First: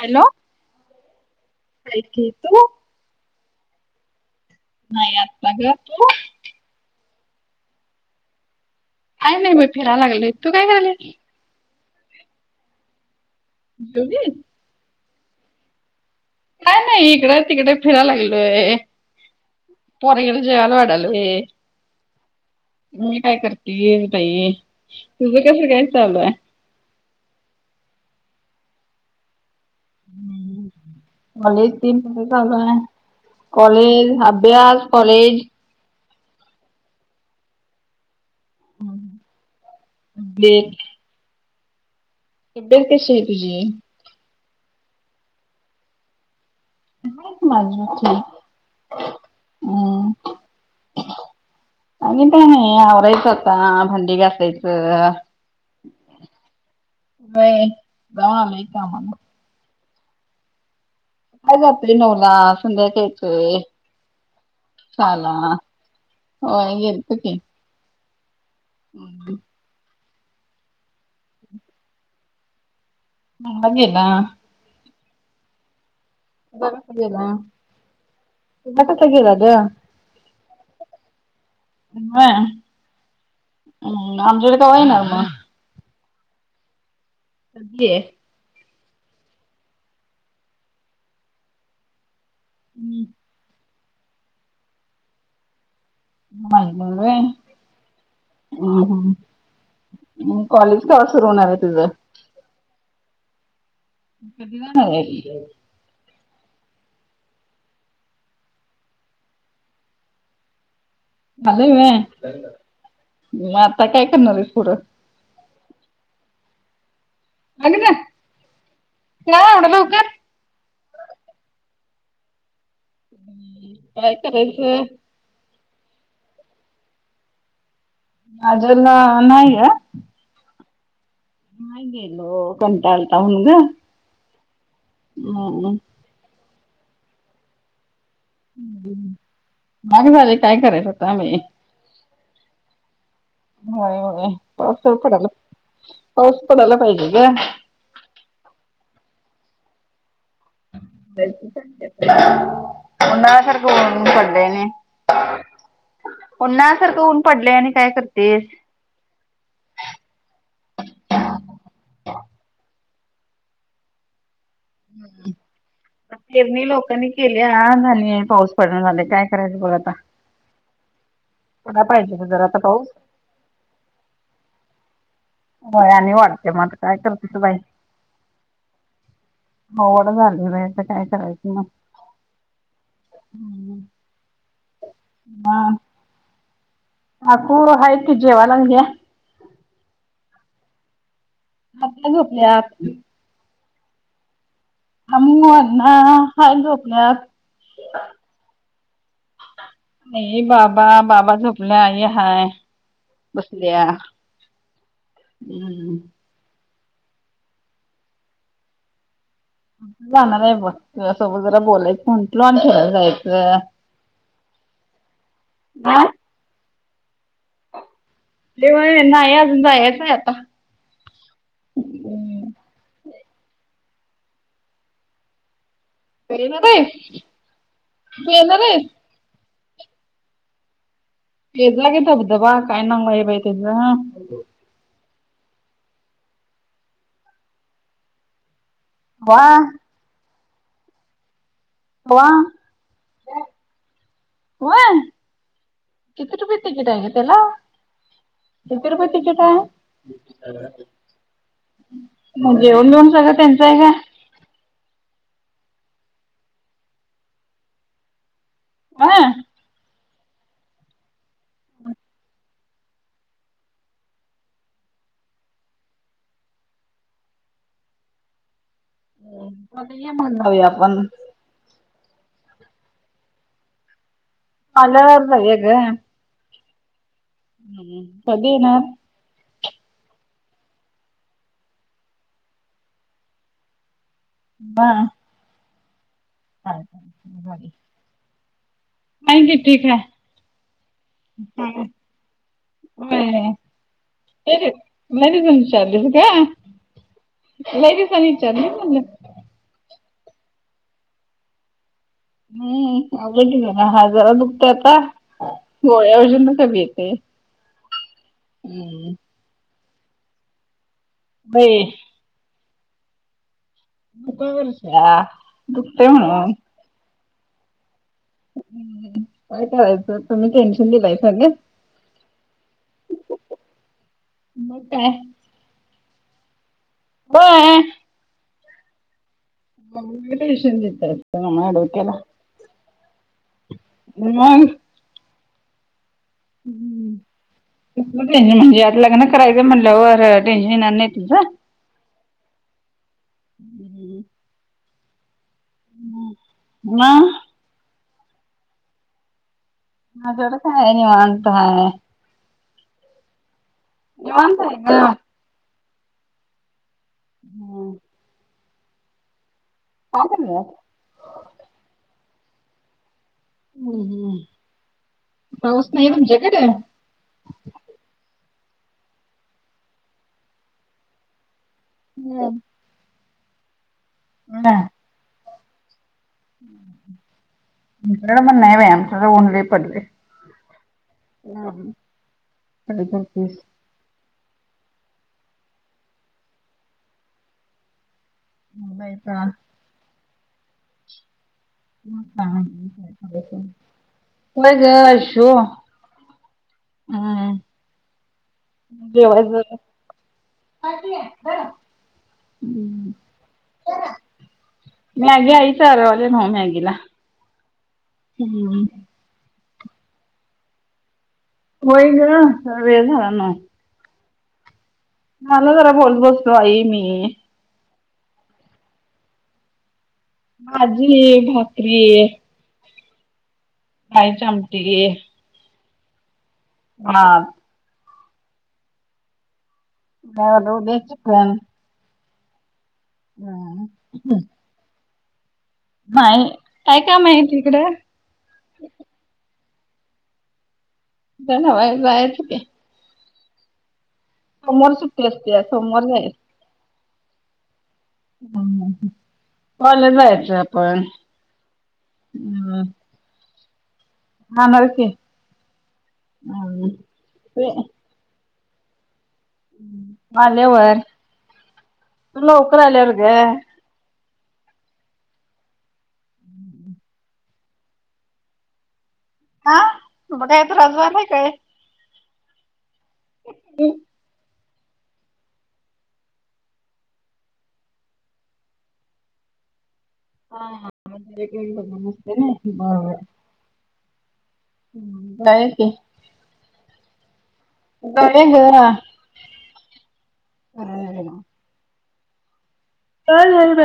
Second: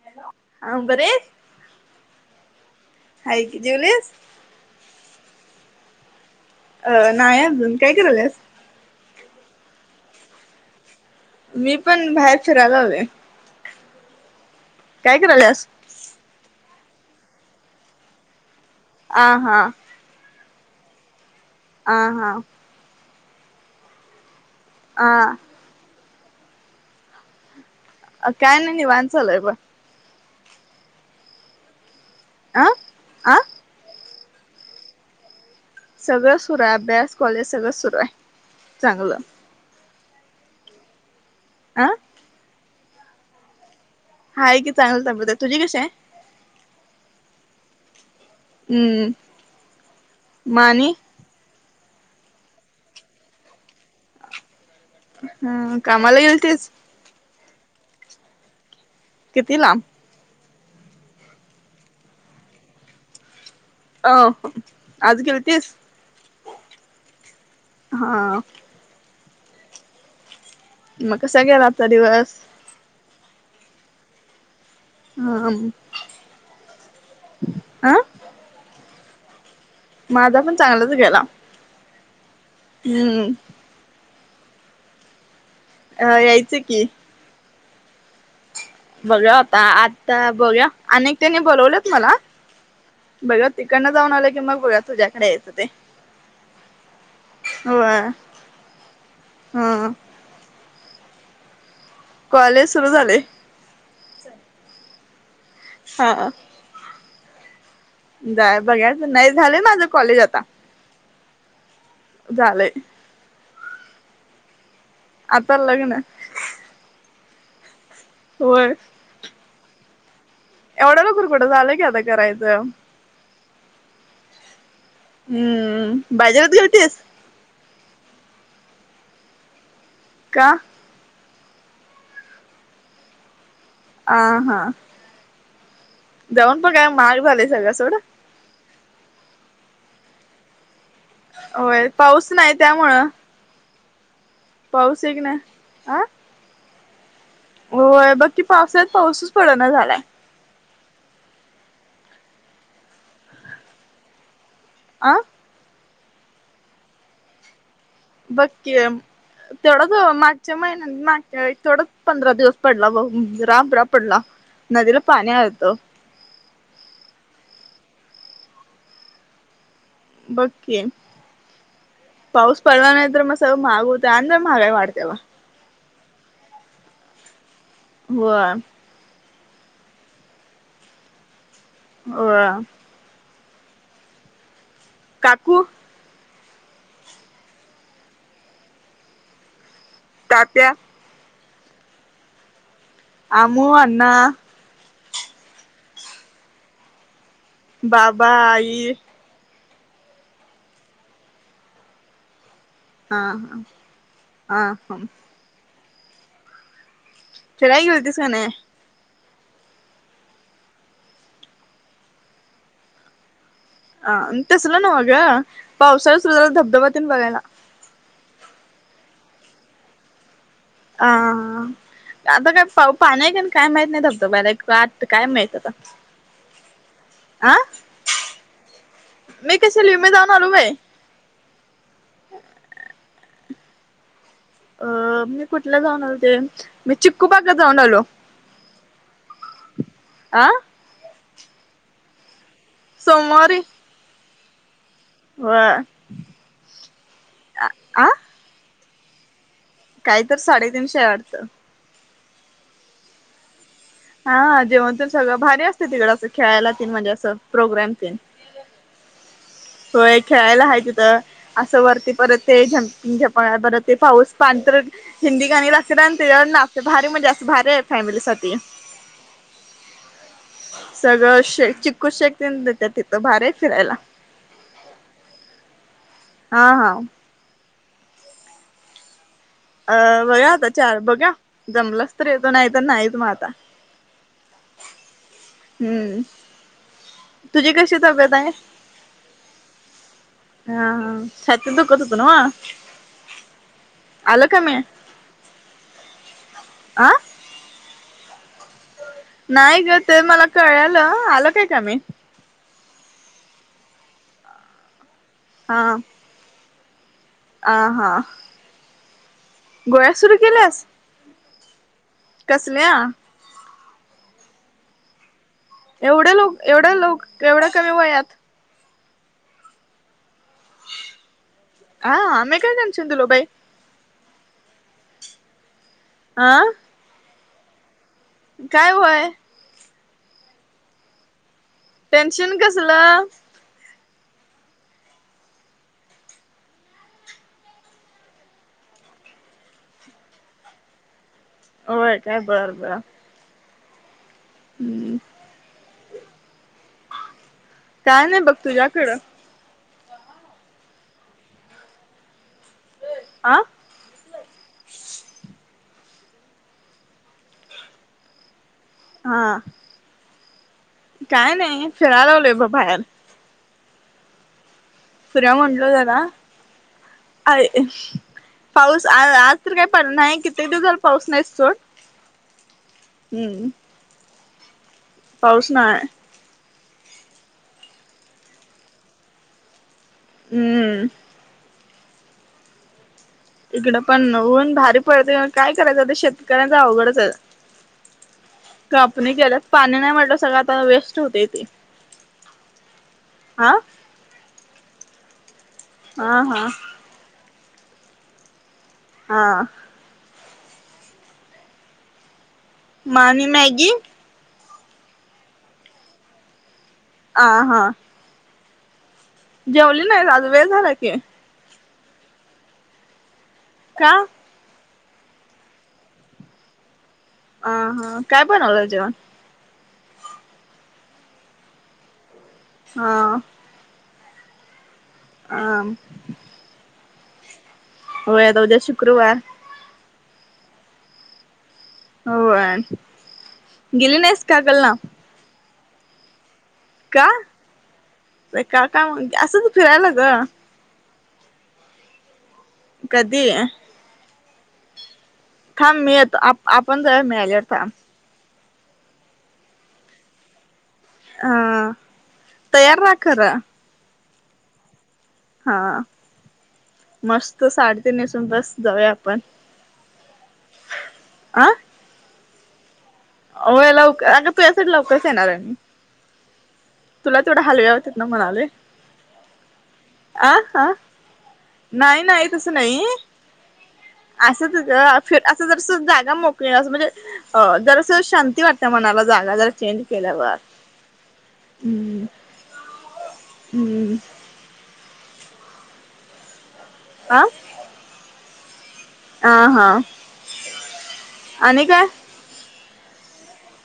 Hello हां, बरेश? काय की तू हाये कि जवलस? नाही आत्ता गं. तू? अ नाही अजून. काय करालयेस? का नाही बाई. फिराय लागली. तू काय करलयली? मी पण बाहेर फिरायला आले. जेवलीस? काय करालयास? काय नाही इकड तिकड फिराय लागलोय. आ हां. पोरं गेले जेवायला हॉटेल मधे. आ हां. मी काय करते दही ये. आ तुझं कस काय चालूय? अ काय नाही निवांत चालय ब हं. आले ते म जागं आ हाय. आ कॉलेज अभ्यास कॉलेज, सगळं सुरू आहे. अभ्यास कॉलेज सगळं सुरू आहे, चांगलं. [unintelligible] आं? बेत कशिये तुजी? हाये की चांगली तब्येत हाय. तुझी कशी आहे? हाय की माझीही ठीक आहे. हं. माणे अजूनपण हाय, आवरायचं आता भांडी घासाायचं. हं कामाला गेल तेच होय [unintelligible] कामाला. किती लांब? हाऊ आपली नऊला संध्याकाळचे. ओ, आज गेलतीस? हां गेलतो की. हा. हम्. मग कसा गेला आजचा दिवस? [unintelligible] गेला. हा हम्म. मस्त गेला. अ तुझा कसा गेला गं? माझापण चांगलाच गेला. बर. हं. हम्म, आमच्याकडे कवा येणार मग? हा यायचं की. के बघूया आता, आता बघूया आणि एकट्यांनी बोलावल्यात मला. हम्म. बघूया तिकडनं जाऊन आलं की, मग बघूया तुझ्याकडे यायचं ते. नाही नाही होय, होय हं हं. हा म कॉलेज कवा सुरू होणार आहे तुझं? कॉलेज सुरू झालंय. [unintelligible] हा. जाय बघायच, नाही झालंय माझं कॉलेज आता. झालंय होय, झालंय मग आता काय करणार आहेस पुढं? आता लग्न लग्न होय. का एवढ्या लवकर? एवढं लवकर कुठं,, झालं की आता करायचं. काय करायचं हम्म, बाजारत गेलतीस? अजून नाही गं. का? नाहि गेलो, कंटाळ आलता म्हणून गं, आहा. [unintelligible] जाऊन पण काय, महाग झालंय सगळं सोडं. आणि व्हालय काय करायच आता आम्ही? होय, पाऊस नाही त्यामुळं. होय, होय पाऊस पड एक पडायला, नाही आ पाऊस पडायला पाहिजे ग. होय, बघकी पावसाळ्यात पाऊसच पडना झालाय. तेच उन्हाळ्या सारखं ऊन पडलय आणि आं उन्हाळ्यासारखं ऊन पडलय आणि काय करती बघकी गं, तेवढाच मागच्या महिन्यात मागच्या वेळी तेवढाच पंधरा दिवस पडला बघ, राबराब पडला, नदीला पाणी आलतं. पेरणी लोकांनी केल्या, आणि पाऊस पडणा झालय, काय करायचं बघ आता? बघकी. पडायला पाहिजे ग जरा आता पाऊस पडला नाही तर, मग सगळ महाग होतय, आणी जरा महागाई वाढत्या बगऽ होय, आणि वाढत्या मग आता काय करतीस बाई? होय. आवगड झालय बाई आता काय करायचं मग? होय. हम्म. काकू काकु हाय की, जेवालागलोय. तात्या? तात्या झोपल्यात. अमु, अण्णा अमु, आण्णा हाईत झोपल्यात. बाबा, आई नाही बाबा, बाबा झोपल्या, आई हाय. हा बसल्या, हा हा हम्म फिरायला गेलतीस का नाई? जाणार आहे बघ, तुझ्या सोबत जरा बोलायच म्हटलो, आणि फिरायला जायचं. आं, तसलं नव्ह ग, हा पावसाळ्यात सुरु झाला धबधब्यातेन बघायला? ते वय, नाही अजून, जा याच आहे आता. हा हा. हम्म आता काय पाणी आहे का काय माहित नाही धबधबाला, आ काय माहित आता? व्हय ग बाय आ तु येनार आहेस? मी कशाला ईऊ, मी जाऊन आलो बाय. गेलातो धबधबा, काय नांव आय बाइ तेज? आ, मी कुठला जाऊन आलते, मी चिक्कूबागात जाऊन आलो. वाऽ आं व्हा. सोमवारी व्हय व्हय कीती रुपये टिकेट आहे ग त्याला आ किती रुपय टीकिट आहे. काही तर साडेतीनशे आह वाटतं. मग जेवन बिवन सगळं त्यांचं आहे का? हा जेवण टेन सगळं भारी असतय तिकड असं खेळायला तेन म्हणजे असं प्रोग्राम तेन हा - होय खेळायला हाय तिथं असं वरती परत ते झंपिंग झपांग परत ते पाऊस पाण्यात हिंदी गाणी लागत्यात आणि तेजावर नाचत्यात भारी म्हणजे असं मज्जा भारी आहे फॅमिली साठी हा जाऊया आपण सगळं शे चिककू शेक तेन देत्यात तिथं भारी आय फिरायला. अलारता हग [unintelligible] हा हा. हम्म कधी येणार. अ बघाया आता चार बघूया जमलाच तर येतो नाही तर नाहीत. मग आता हा हा. हा तुझी कशी तब्येत आहे. आणखी ठीक आहे हा हा छातीत दुखत होत न्हव. आलं कमी नाही तम विचारलीस का आं ल दिवसानीचार निम नाही ग ते मला कळालं आलं काय का मी हम्म अ हा जरा दुखत आता हा गोळ्यावरजून ना कमी येतेय आ हा गय आसो र केले ब कसल्या का वर्षा दुखते एवढे म्हणून लोक एवढे लोक एवढ्या कमी वयात काय करायचं तुम्ही टेन्शन दिलाय सांग हा आमही काय जणच लो भाई मत आह बार काय वय मवला टेन्शन कसला ह हम्म टेनशन म्हणजे आता लग्न करायचं म्हणलंर टेन्न येणार नाही तुझं होय काय बरोबर हम्म हम्म ह हा काय नाही बघ तुझ्याकडं हजड काय आहे वाांडतो हाय आं निवांंत आहे हम्म हा आम काय नाही फिरायला लावले ब बाहेर हम्म हम्म पाऊस नाही म्हणच्याेकडे अ पाऊस आ आज तर काय पड नाही किे दिवसाला पाऊस नाहीस सोट हम् हम्म हम पाारस ना म्हणण वम नले पडवे हम्म क इकडं पण ऊन भारी पडते काय करायचं ते शेतकऱ्यांच अवघडच कापणी केल्या पाणी नाही म्हटलं सगळं आता वेस्ट होते ते हा हय ग हा हा हम् जेव्हा ज हा ह् म आणि मॅगी मॅगी आयच अरवाले ना मॅगी ला आ हा हम्म जेवली नाही आज वेळ झाला की होई ग वे सू का झाला जरा बोल बसतो आई मी अ हा काय बणवलं जेव्हा भाजी भाकरी हा काहीच आमट ये आ हा होळऊद्या शुक्रवार ल बित हो गेली नस कागल ना मा काय का माहिती इकड का काय म्हणजे असंच फिरायला ग जणवाय जायचं का कधी मर सु असत थांब मिळतो आप आपण ज मिळाल्यावर थांब पाला जायचं आपण हा तयार ना खरा हा नरख हा मस्त ते साडेतीनसून बस जाऊया आप आल्यावर आ तु लवकर आल्यावर ग हो लवकर अग तुझ्यासाठी लवकरच येणार आहे तुला तेथवढा हलव्या होतात ना म्हणाले हा तुला आ काय हा त्रास झालाय काय नाही नाही तसं नाही असंच ग असं जर जागा मोकळी अस म्हणजे अ जरासं शांती वाटते मनाला जाग जरा चेंज केल्यावर हा हम्म नमस्तने ब हम्म काय की आ ब घर आ हा आणि काय ह ह ब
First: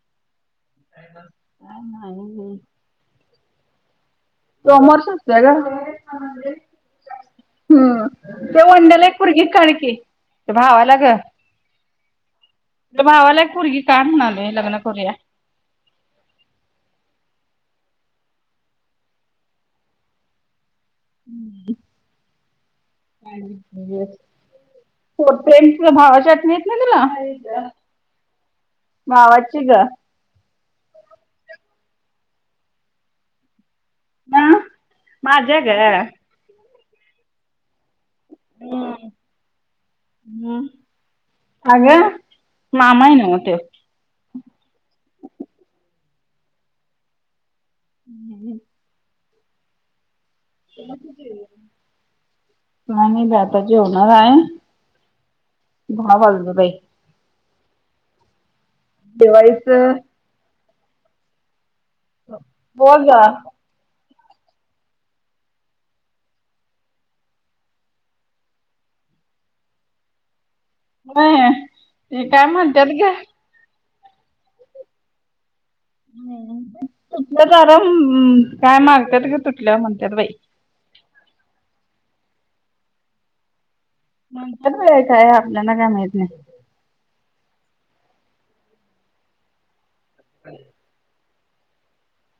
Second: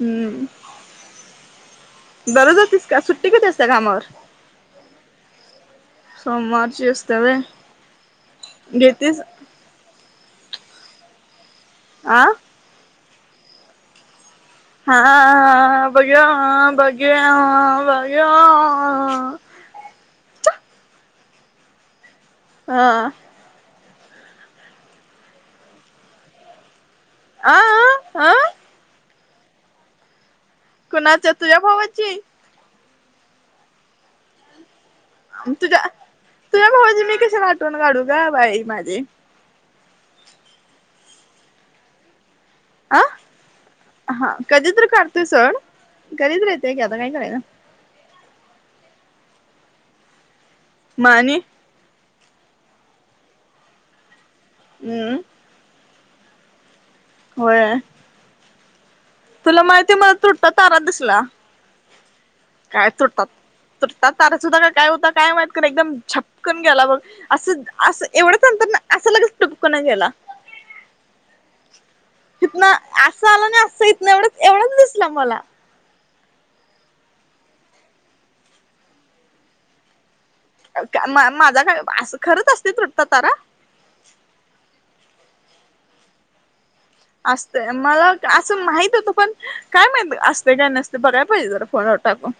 हम्म का ना बरं जातेस का सुट्टी कती असते कामावर कॉमर्स असते का सोमवारची असते व्हय हम्म ते वंड्याला एक घेतीस पोरगी काण की भावाला ग आ तर भावाला एक पोरगी काढ म्हणार हा ब बघ बज हम्म हा प्रेम तु भावा चटणी येत ना तुला आ आ हा भावाची ग कोणाच्या तुझ्या भावाची हा माझ्या ग तुझ्या हम्म. तुझ्या भावाची मी कशाला आठवन काढू का बाई माझे ह अग आ मामा ये नव्ह तो हा कधी तर काढतोय सोड, कधी तर येतय की आता काही करायच हम् म काही आणि नाही बाई आता जेवणार हाय हम्म दहा वाजलं बाई होय तुला जेवायचं माहिती मला तुटता तारा दिसला. काय हो तुटतात गं तुटतात तारा होता का काय होता काय माहित का एकदम झपकन गेला बघ. असं असं एवढंच नंतर असं लगेच टुपकणा गेला. होय ते काय इथन म्हणतात ग असं आलं नाही असं इथन एवढच एवढाच दिसलं मला. तुटल्या तारा मम काय मागत्यात तुटल्यावर म्हणतात बाई माझा अस खरच असते तुटत तारा म्हणत्यात बाई काय आपल्याला काय माहित नाही असत मला असं माहित होतं पण काय माहित असते काय नसते बघा [unintelligible] फोन वर टाकून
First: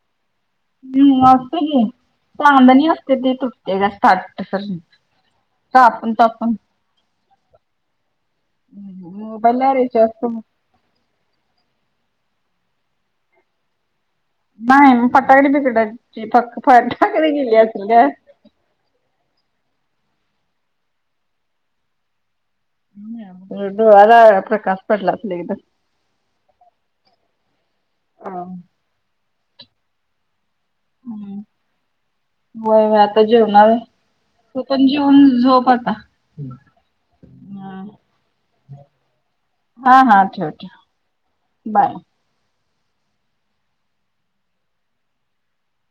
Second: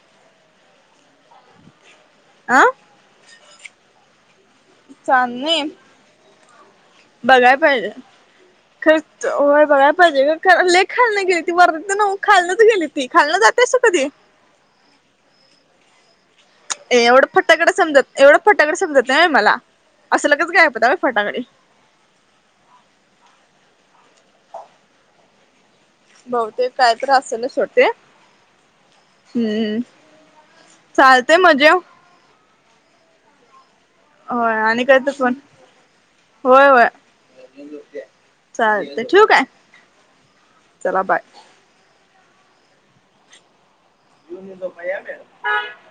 हम् असते ग अ चांदनी असते ते तृप्ट स्टार्ट सर चांदणी [unintelligible] बघाय पाहिजे खर मोबाईलला बघायला रिचार्ज पाहिजे करून ले खालण गेली ती वर ना खालच गेली ती खालणं जातेय अस कधी नाही म फटाकडी बिकडाची फ एवढं फटाकडी गेली फटाकडे असेल ग समजत एवढं फटाकडे समजत नाही व्हय मला, असं लगेच गायब होतात होय फटाकडे डोळ्याला प्रकाश पडला असेल एकदम बहुतेक काय तर असेलच सोड ते एकदम हम्म चालतेय हम्म म जेव होय आता जेवणार आहे होय तु आणि पण काय तर फोन जेवुणं झोप आता चालते ठेवु काय हा हा ठेव ठेव चला बाय बाय [unintelligible]